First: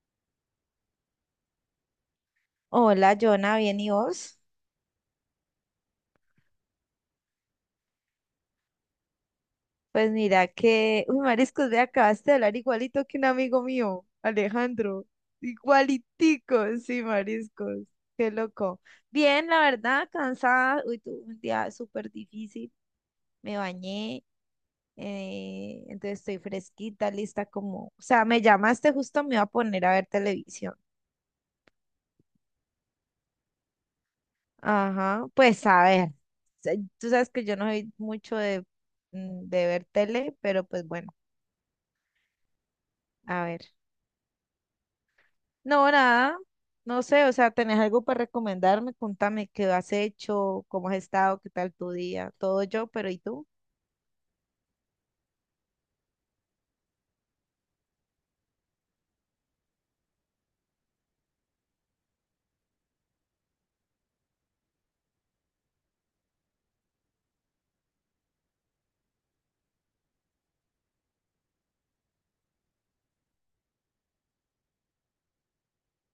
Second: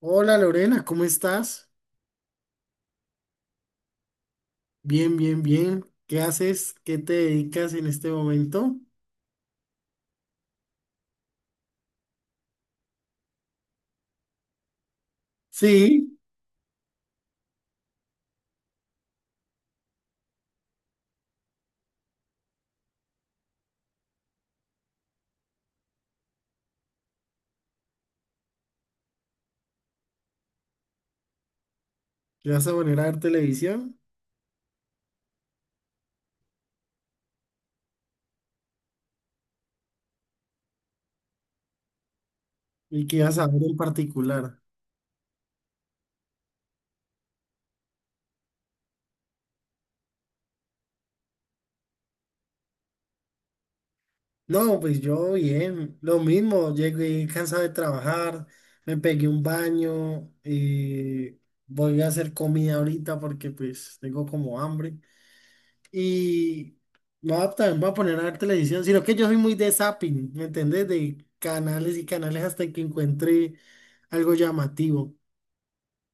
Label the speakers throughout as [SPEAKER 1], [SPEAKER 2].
[SPEAKER 1] Hola Lorena, ¿cómo estás?
[SPEAKER 2] Hola, Jonah, ¿bien y vos?
[SPEAKER 1] Bien, bien, bien. ¿Qué haces? ¿Qué te dedicas en este momento?
[SPEAKER 2] Pues mira que, uy, mariscos, ve, acabaste de hablar igualito que un amigo mío, Alejandro.
[SPEAKER 1] Sí,
[SPEAKER 2] Igualitico, sí, mariscos. Qué loco. Bien, la verdad, cansada. Uy, tuve un día súper difícil. Me bañé, entonces estoy fresquita, lista como... O sea, me llamaste justo, me iba a poner a ver televisión.
[SPEAKER 1] ¿te vas a poner a ver televisión?
[SPEAKER 2] Ajá, pues a ver. Tú sabes que yo no soy mucho de ver tele, pero pues bueno,
[SPEAKER 1] ¿Y qué vas
[SPEAKER 2] a
[SPEAKER 1] a
[SPEAKER 2] ver.
[SPEAKER 1] ver en particular?
[SPEAKER 2] No, nada, no sé, o sea, ¿tenés algo para recomendarme? Contame qué has hecho, cómo has estado, qué tal tu día, todo yo, pero ¿y tú?
[SPEAKER 1] No, pues yo bien, lo mismo, llegué cansado de trabajar, me pegué un baño, voy a hacer comida ahorita porque pues tengo como hambre. Y no va- también voy a poner a ver televisión, sino que yo soy muy de zapping, ¿me entendés? De canales y canales hasta que encuentre algo llamativo.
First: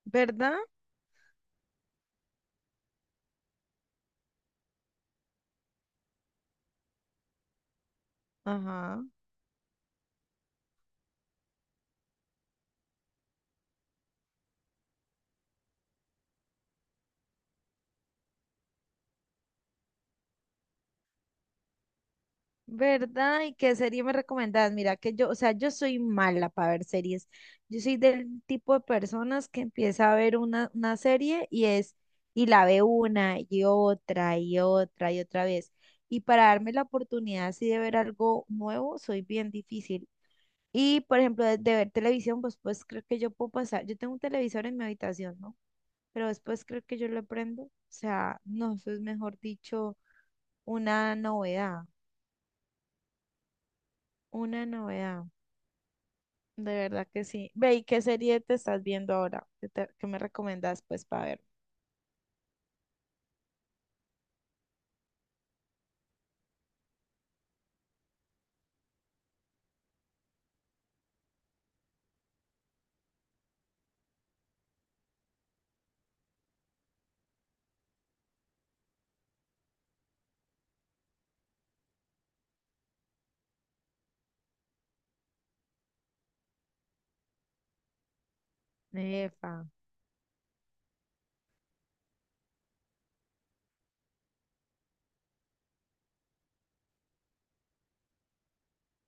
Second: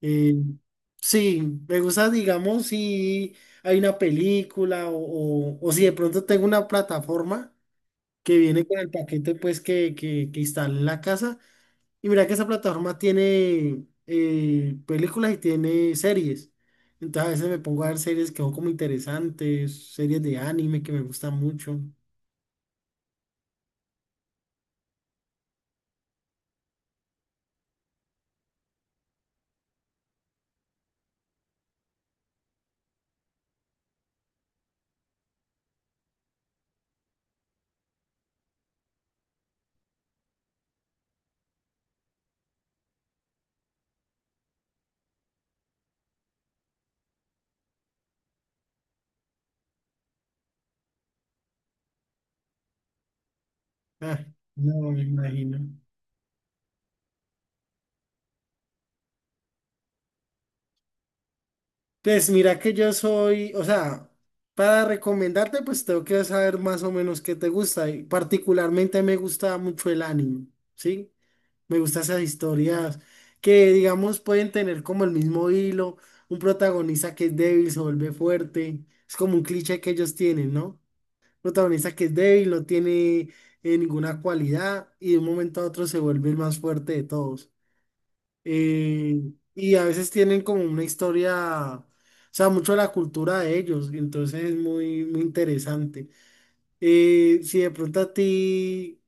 [SPEAKER 1] Eh,
[SPEAKER 2] ¿Verdad?
[SPEAKER 1] sí, me gusta, digamos, si hay una película o si de pronto tengo una plataforma que viene con el
[SPEAKER 2] Ajá.
[SPEAKER 1] paquete pues que instalé en la casa. Y mira que esa plataforma tiene películas y tiene series. Entonces a veces me pongo a ver series que son como interesantes, series de anime que me gustan mucho.
[SPEAKER 2] ¿Verdad? ¿Y qué serie me recomendás? Mira que yo, o sea, yo soy mala para ver series. Yo soy del tipo de personas que empieza a ver una serie y es, y la ve una y otra y otra y otra vez. Y para darme la oportunidad así de ver algo nuevo, soy bien difícil. Y, por ejemplo, de ver televisión, pues creo que yo puedo pasar. Yo tengo un televisor en mi habitación, ¿no? Pero después creo que yo lo prendo. O sea, no, eso es mejor dicho, una novedad.
[SPEAKER 1] Ah,
[SPEAKER 2] Una
[SPEAKER 1] no me
[SPEAKER 2] novedad.
[SPEAKER 1] imagino.
[SPEAKER 2] De verdad que sí. Ve, ¿y qué serie te estás viendo ahora? ¿Qué me recomiendas, pues, para ver?
[SPEAKER 1] Pues mira que yo soy, o sea, para recomendarte, pues tengo que saber más o menos qué te gusta. Y particularmente me gusta mucho el anime, ¿sí? Me gustan esas historias que, digamos, pueden tener como el mismo hilo, un protagonista que es débil se vuelve fuerte, es como un cliché que ellos tienen, ¿no? Protagonista que es débil, no tiene ninguna cualidad y de un momento a otro se vuelve el más fuerte de todos. Eh,
[SPEAKER 2] Efa.
[SPEAKER 1] y a veces tienen como una historia, o sea, mucho de la cultura de ellos, y entonces es muy, muy interesante. Y si de pronto a ti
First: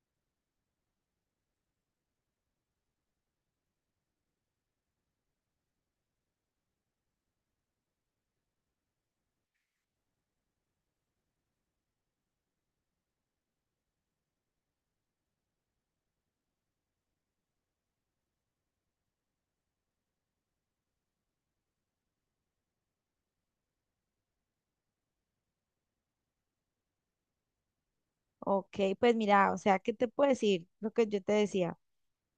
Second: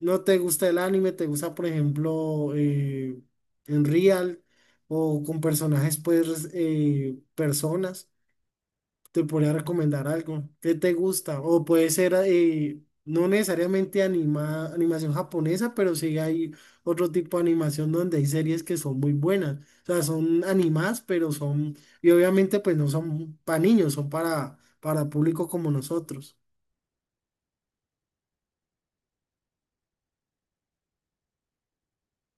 [SPEAKER 1] no te gusta el anime, te gusta, por ejemplo, en Real o con personajes, pues, personas, te podría recomendar algo. ¿Qué te gusta? O puede ser, no necesariamente animación japonesa, pero sí hay otro tipo de animación donde hay series que son muy buenas. O sea, son animadas, pero son, y obviamente, pues no son para niños, son para público como nosotros.
[SPEAKER 2] Ok, pues mira, o sea, ¿qué te puedo decir? Lo que yo te decía.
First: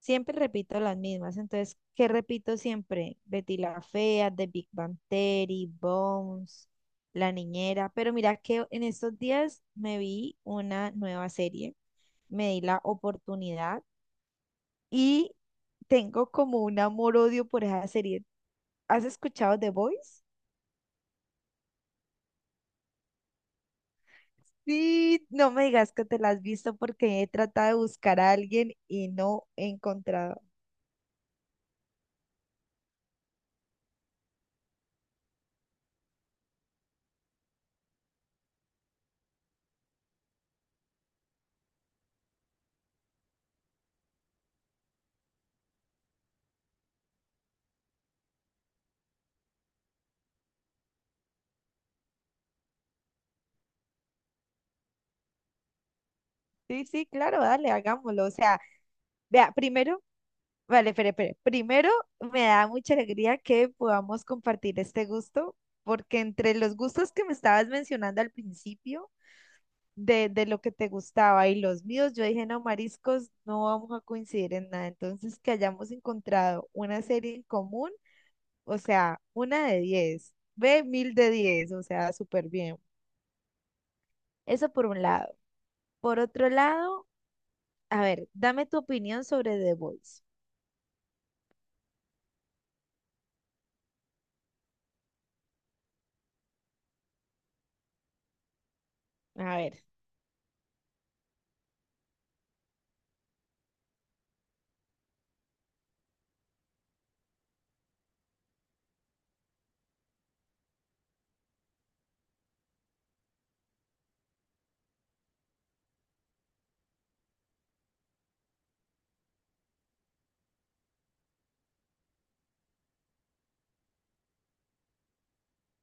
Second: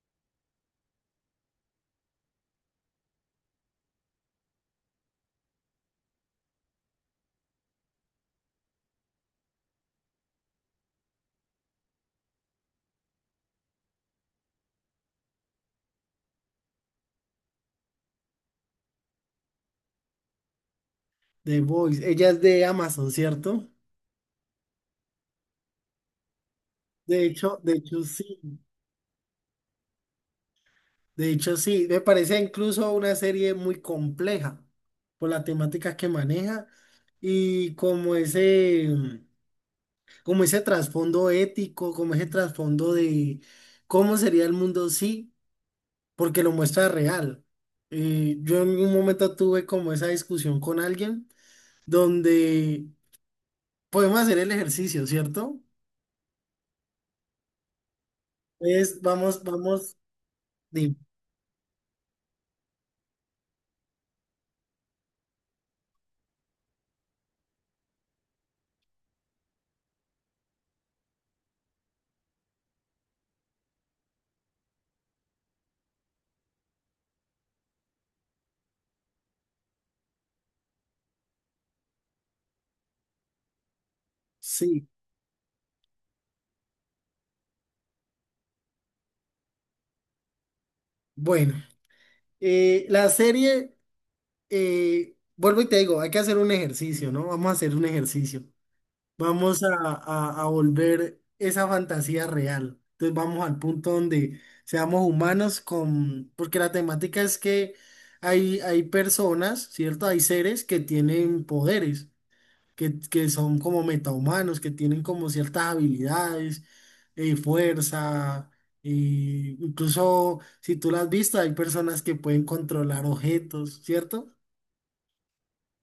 [SPEAKER 2] Siempre repito las mismas. Entonces, ¿qué repito siempre? Betty la Fea, The Big Bang Theory, Bones, La Niñera. Pero mira que en estos días me vi una nueva serie, me di la oportunidad y tengo como un amor-odio por esa serie. ¿Has escuchado The Voice?
[SPEAKER 1] The Voice, ella es de Amazon, ¿cierto?
[SPEAKER 2] Sí, no me digas que te la has visto porque
[SPEAKER 1] De
[SPEAKER 2] he
[SPEAKER 1] hecho,
[SPEAKER 2] tratado
[SPEAKER 1] de
[SPEAKER 2] de
[SPEAKER 1] hecho
[SPEAKER 2] buscar a
[SPEAKER 1] sí,
[SPEAKER 2] alguien y no he encontrado.
[SPEAKER 1] de hecho sí, me parece incluso una serie muy compleja por la temática que maneja y como ese trasfondo ético, como ese trasfondo de cómo sería el mundo sí, porque lo muestra real. Yo en un momento tuve como esa discusión con alguien donde podemos hacer el ejercicio, ¿cierto?
[SPEAKER 2] Sí, sí, claro, dale, hagámoslo. O sea,
[SPEAKER 1] Es, vamos,
[SPEAKER 2] vea,
[SPEAKER 1] vamos,
[SPEAKER 2] primero. Vale,
[SPEAKER 1] dime,
[SPEAKER 2] espere, espere. Primero, me da mucha alegría que podamos compartir este gusto, porque entre los gustos que me estabas mencionando al principio, de lo que te gustaba y los míos, yo dije, no, mariscos, no vamos a coincidir en nada. Entonces, que hayamos encontrado una serie en común, o sea, una de 10 ve, mil de diez, o sea, súper bien. Eso
[SPEAKER 1] sí.
[SPEAKER 2] por un lado. Por otro lado, a ver, dame tu opinión sobre The Voice.
[SPEAKER 1] Bueno, la serie, vuelvo y te digo, hay que hacer un ejercicio, ¿no? Vamos a hacer un ejercicio.
[SPEAKER 2] A
[SPEAKER 1] Vamos a,
[SPEAKER 2] ver,
[SPEAKER 1] a volver esa fantasía real. Entonces vamos al punto donde seamos humanos con, porque la temática es que hay personas, ¿cierto? Hay seres que tienen poderes que son como metahumanos, que tienen como ciertas habilidades, fuerza, incluso si tú lo has visto, hay personas que pueden controlar objetos, ¿cierto?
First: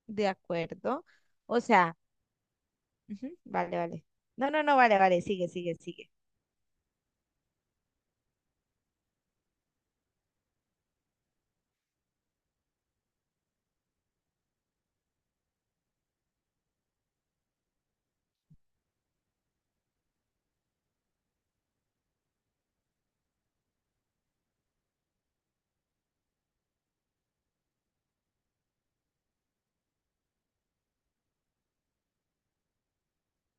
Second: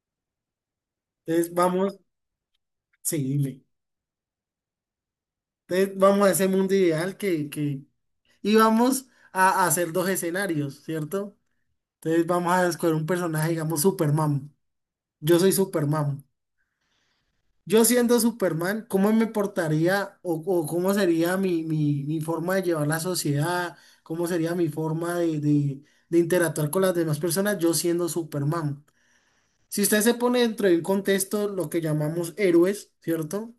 [SPEAKER 2] de acuerdo.
[SPEAKER 1] Entonces
[SPEAKER 2] O sea,
[SPEAKER 1] vamos, sí,
[SPEAKER 2] ujú,
[SPEAKER 1] dime.
[SPEAKER 2] vale, vale. No, no, no, vale, vale, sigue, sigue,
[SPEAKER 1] Entonces
[SPEAKER 2] sigue.
[SPEAKER 1] vamos a ese mundo ideal y vamos a hacer dos escenarios, ¿cierto? Entonces vamos a escoger un personaje, digamos Superman. Yo soy Superman. Yo siendo Superman, ¿cómo me portaría o cómo sería mi, mi forma de llevar la sociedad? ¿Cómo sería mi forma de, de interactuar con las demás personas? Yo siendo Superman. Si usted se pone dentro de un contexto, lo que llamamos héroes, ¿cierto?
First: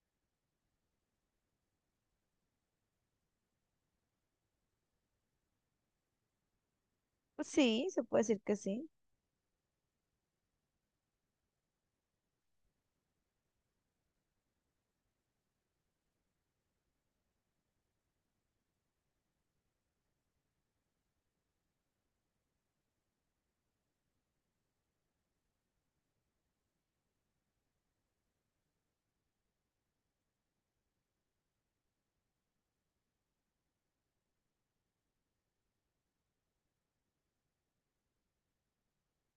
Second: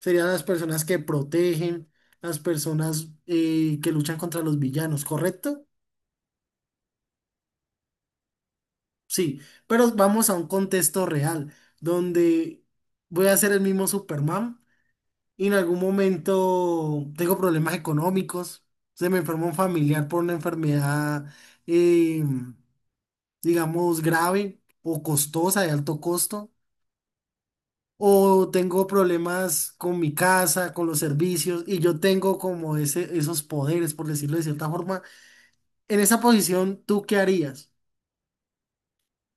[SPEAKER 1] Serían las personas que protegen, las personas que luchan contra los villanos, ¿correcto?
[SPEAKER 2] Pues sí, se puede decir que sí.
[SPEAKER 1] Sí, pero vamos a un contexto real, donde voy a ser el mismo Superman y en algún momento tengo problemas económicos. Se me enfermó un familiar por una enfermedad, eh, digamos, grave o costosa, de alto costo. O tengo problemas con mi casa, con los servicios, y yo tengo como ese, esos poderes, por decirlo de cierta forma. En esa posición, ¿tú qué harías?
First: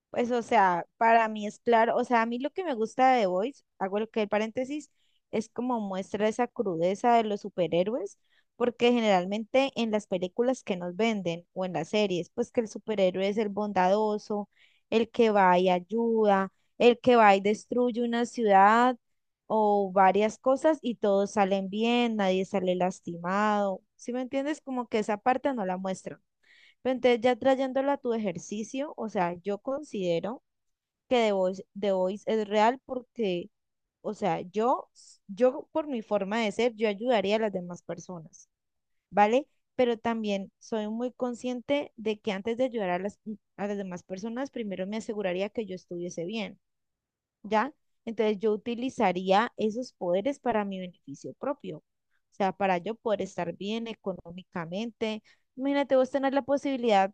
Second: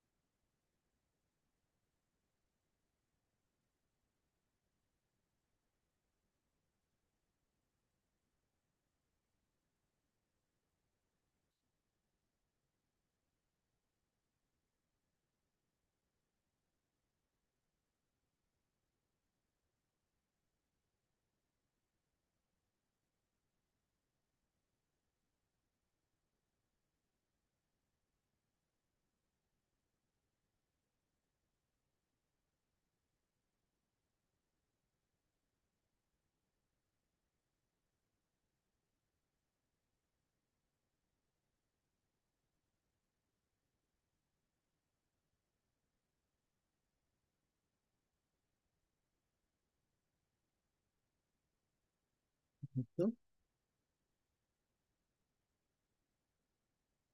[SPEAKER 2] Pues, o sea, para mí es claro, o sea, a mí lo que me gusta de The Voice, hago lo que el paréntesis, es como muestra esa crudeza de los superhéroes, porque generalmente en las películas que nos venden o en las series, pues que el superhéroe es el bondadoso, el que va y ayuda, el que va y destruye una ciudad o varias cosas y todos salen bien, nadie sale lastimado. ¿Sí me entiendes? Como que esa parte no la muestran. Pero entonces ya trayéndola a tu ejercicio, o sea, yo considero que The Voice es real porque, o sea, yo por mi forma de ser, yo ayudaría a las demás personas, ¿vale? Pero también soy muy consciente de que antes de ayudar a las, demás personas, primero me aseguraría que yo estuviese bien, ¿ya? Entonces yo utilizaría esos poderes para mi beneficio propio, o sea, para yo
[SPEAKER 1] ¿No?
[SPEAKER 2] poder estar bien económicamente. Imagínate vos tener la posibilidad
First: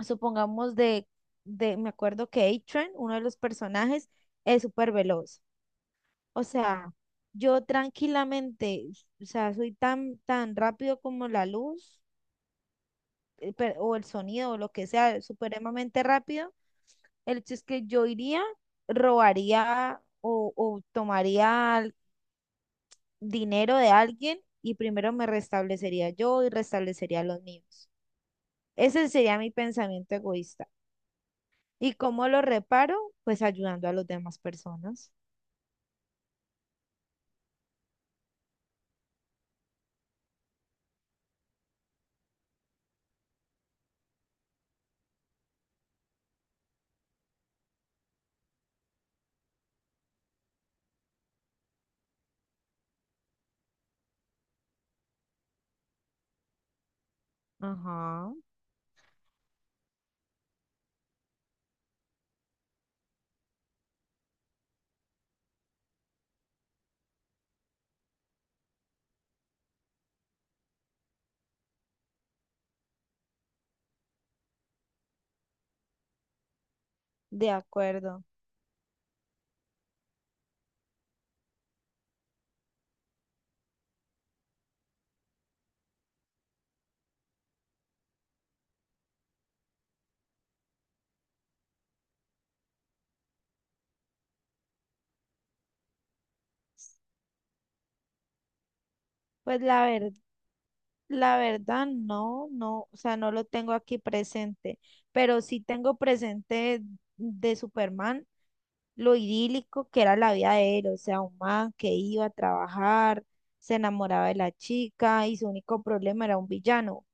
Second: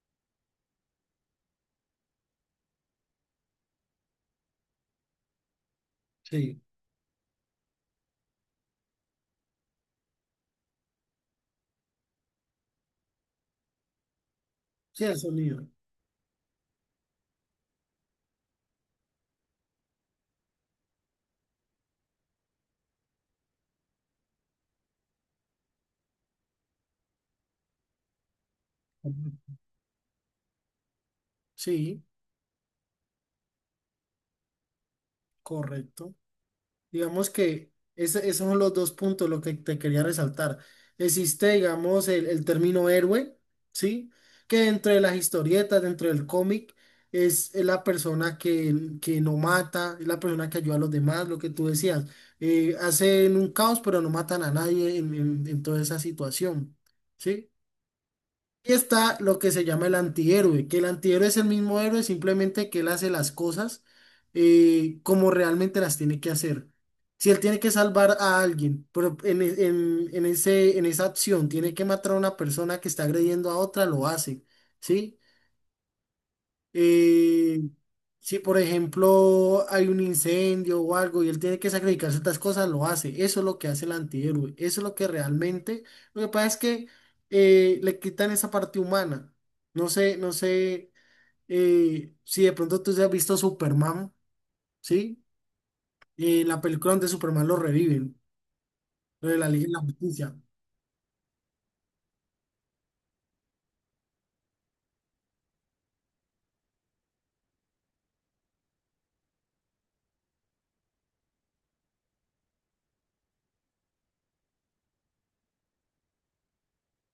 [SPEAKER 2] supongamos me acuerdo que A-Train, uno de los personajes, es súper veloz. O
[SPEAKER 1] Sí,
[SPEAKER 2] sea, yo tranquilamente, o sea, soy tan, tan rápido como la luz o el sonido o lo que
[SPEAKER 1] sí, el
[SPEAKER 2] sea,
[SPEAKER 1] sonido.
[SPEAKER 2] supremamente rápido. El hecho es que yo iría, robaría o tomaría dinero de alguien y primero me restablecería yo y restablecería a los míos. Ese sería mi pensamiento egoísta. ¿Y
[SPEAKER 1] Sí,
[SPEAKER 2] cómo lo reparo? Pues ayudando a las demás personas.
[SPEAKER 1] correcto. Digamos que esos son los dos puntos lo que te quería resaltar. Existe, digamos, el término héroe, ¿sí? Que dentro de las historietas, dentro del cómic, es la persona que no mata, es la persona que ayuda a los demás, lo que tú decías. Hacen un caos, pero no matan a nadie en, en toda esa situación, ¿sí?
[SPEAKER 2] Ajá,
[SPEAKER 1] Y está lo que se llama el antihéroe, que el antihéroe es el mismo héroe, simplemente que él hace las cosas como realmente las tiene que hacer. Si él tiene que salvar a alguien, pero en, en ese, en esa acción tiene que matar a una persona que está agrediendo a otra, lo hace, ¿sí?
[SPEAKER 2] de
[SPEAKER 1] eh,
[SPEAKER 2] acuerdo.
[SPEAKER 1] si por ejemplo hay un incendio o algo y él tiene que sacrificar ciertas cosas, lo hace. Eso es lo que hace el antihéroe. Eso es lo que realmente. Lo que pasa es que le quitan esa parte humana. No sé, no sé si de pronto tú has visto Superman, ¿sí? La película donde Superman lo reviven, lo de la
[SPEAKER 2] Pues
[SPEAKER 1] Liga de la Justicia.
[SPEAKER 2] la verdad no, no, o sea, no lo tengo aquí presente, pero sí tengo presente de Superman lo idílico que era la vida de él, o sea, un man que iba a trabajar, se enamoraba de la chica y su único problema era un villano. O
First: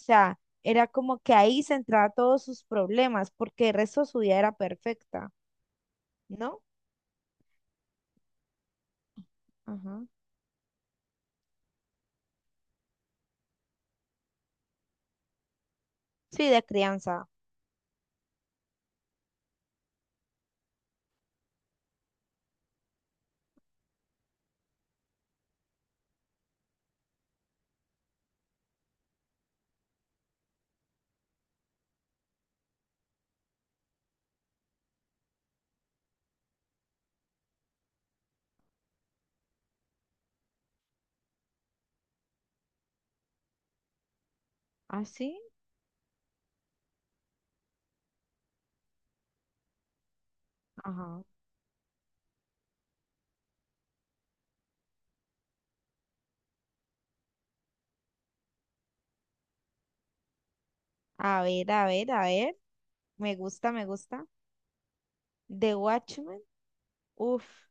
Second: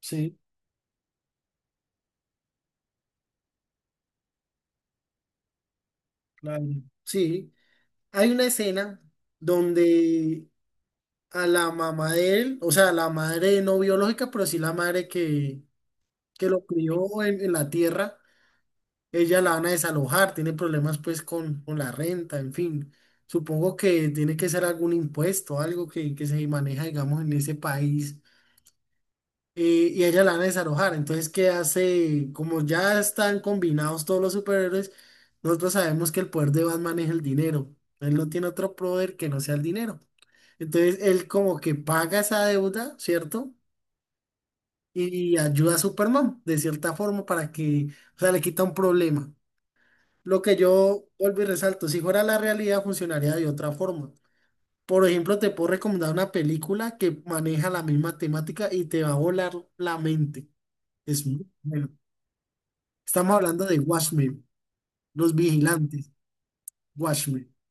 [SPEAKER 1] Sí,
[SPEAKER 2] era como que ahí centraba todos sus problemas, porque el resto de su vida era perfecta, ¿no?
[SPEAKER 1] claro. Sí. Hay una escena
[SPEAKER 2] Ajá.
[SPEAKER 1] donde a la mamá de él, o sea, a la madre no biológica, pero sí la madre que
[SPEAKER 2] Sí, de
[SPEAKER 1] lo crió
[SPEAKER 2] crianza.
[SPEAKER 1] en la tierra, ella la van a desalojar, tiene problemas pues con la renta, en fin. Supongo que tiene que ser algún impuesto, algo que se maneja, digamos, en ese país, y a ella la van a desalojar. Entonces, ¿qué hace? Como ya están combinados todos los superhéroes, nosotros sabemos que el poder de Batman es el dinero. Él no tiene otro poder que no sea el dinero. Entonces él como que paga esa deuda, ¿cierto?
[SPEAKER 2] ¿Ah,
[SPEAKER 1] Y
[SPEAKER 2] sí?
[SPEAKER 1] ayuda a Superman de cierta forma para que, o sea, le quita un problema. Lo que yo
[SPEAKER 2] Ajá.
[SPEAKER 1] vuelvo y resalto, si fuera la realidad funcionaría de otra forma. Por ejemplo, te puedo recomendar una película que maneja la misma temática y te va a volar la mente. Es
[SPEAKER 2] A
[SPEAKER 1] muy
[SPEAKER 2] ver, a
[SPEAKER 1] bueno.
[SPEAKER 2] ver, a ver.
[SPEAKER 1] Estamos
[SPEAKER 2] Me
[SPEAKER 1] hablando
[SPEAKER 2] gusta,
[SPEAKER 1] de
[SPEAKER 2] me gusta.
[SPEAKER 1] Watchmen, Los
[SPEAKER 2] The
[SPEAKER 1] Vigilantes,
[SPEAKER 2] Watchmen.
[SPEAKER 1] Watchmen.
[SPEAKER 2] Uf,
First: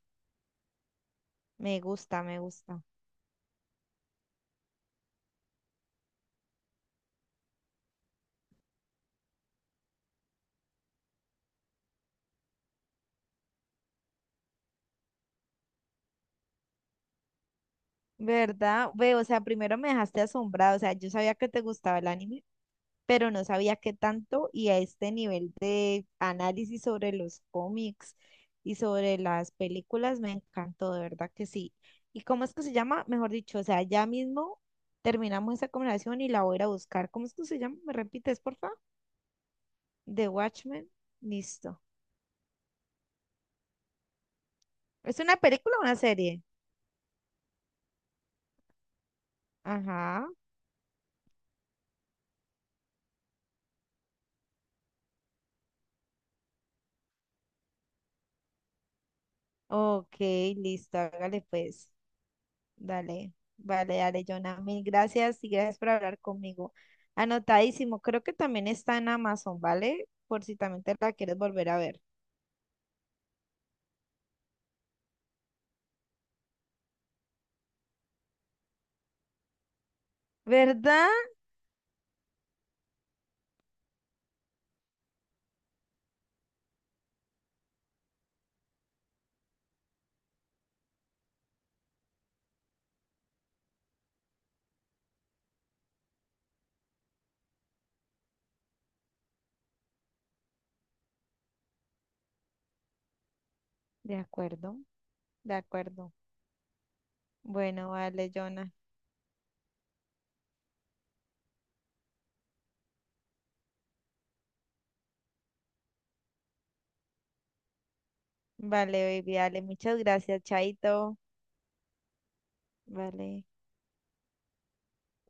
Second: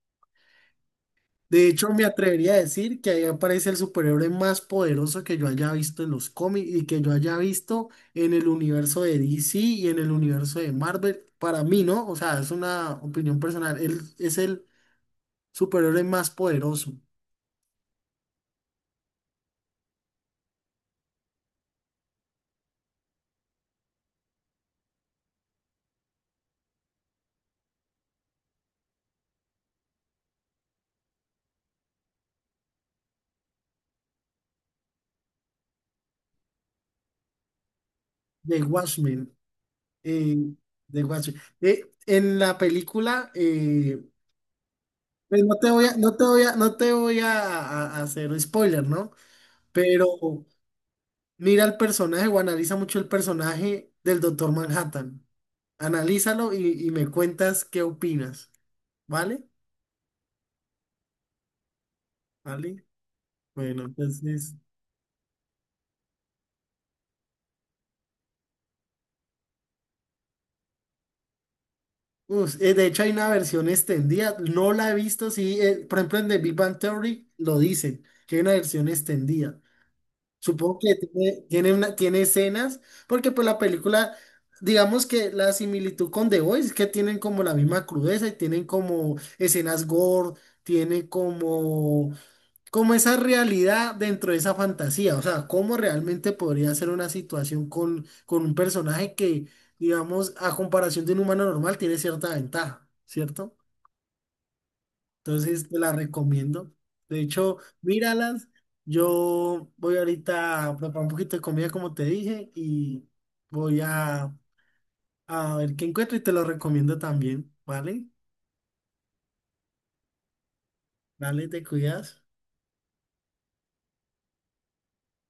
[SPEAKER 1] De
[SPEAKER 2] me
[SPEAKER 1] hecho, me
[SPEAKER 2] gusta, me
[SPEAKER 1] atrevería a
[SPEAKER 2] gusta.
[SPEAKER 1] decir que ahí aparece el superhéroe más poderoso que yo haya visto en los cómics y que yo haya visto en el universo de DC y en el universo de Marvel. Para mí, ¿no? O sea, es una opinión personal. Él es el superhéroe más poderoso
[SPEAKER 2] ¿Verdad? Ve, o sea, primero me dejaste asombrado. O sea, yo sabía que te gustaba el anime, pero no sabía qué tanto, y a este nivel de análisis sobre los cómics y sobre las películas me encantó, de verdad que sí. ¿Y cómo es que se llama? Mejor dicho, o sea, ya mismo terminamos esa conversación y la voy a ir a buscar. ¿Cómo es que se llama? ¿Me repites, por
[SPEAKER 1] de
[SPEAKER 2] favor?
[SPEAKER 1] Watchmen.
[SPEAKER 2] The
[SPEAKER 1] eh,
[SPEAKER 2] Watchmen,
[SPEAKER 1] de Watchmen.
[SPEAKER 2] listo.
[SPEAKER 1] En la película,
[SPEAKER 2] ¿Es una
[SPEAKER 1] pues
[SPEAKER 2] película o una serie?
[SPEAKER 1] no te voy a a hacer spoiler, ¿no? Pero
[SPEAKER 2] Ajá.
[SPEAKER 1] mira el personaje o analiza mucho el personaje del Doctor Manhattan. Analízalo y me cuentas qué opinas, ¿vale?
[SPEAKER 2] Ok, listo, hágale pues.
[SPEAKER 1] ¿Vale?
[SPEAKER 2] Dale,
[SPEAKER 1] Bueno,
[SPEAKER 2] vale, dale,
[SPEAKER 1] entonces...
[SPEAKER 2] Jonah. Mil gracias y gracias por hablar conmigo. Anotadísimo, creo que también está en Amazon, ¿vale? Por si también te la quieres volver a ver.
[SPEAKER 1] de hecho, hay una versión extendida, no la he visto, sí, por ejemplo en The Big Bang Theory lo dicen, que hay una versión extendida. Supongo que
[SPEAKER 2] ¿Verdad?
[SPEAKER 1] tiene, tiene, tiene escenas, porque pues la película, digamos que la similitud con The Voice es que tienen como la misma crudeza y tienen como escenas gore, tienen como... como esa realidad dentro de esa fantasía, o sea, cómo realmente podría ser una situación con un personaje que, digamos, a comparación de un humano normal, tiene cierta ventaja, ¿cierto?
[SPEAKER 2] De acuerdo, de
[SPEAKER 1] Entonces, te la
[SPEAKER 2] acuerdo.
[SPEAKER 1] recomiendo. De hecho,
[SPEAKER 2] Bueno, vale,
[SPEAKER 1] míralas.
[SPEAKER 2] Jonah.
[SPEAKER 1] Yo voy ahorita a preparar un poquito de comida, como te dije, y voy a ver qué encuentro y te lo recomiendo también, ¿vale?
[SPEAKER 2] Vale, baby, dale, muchas gracias, Chaito.
[SPEAKER 1] Dale, te cuidas.
[SPEAKER 2] Vale.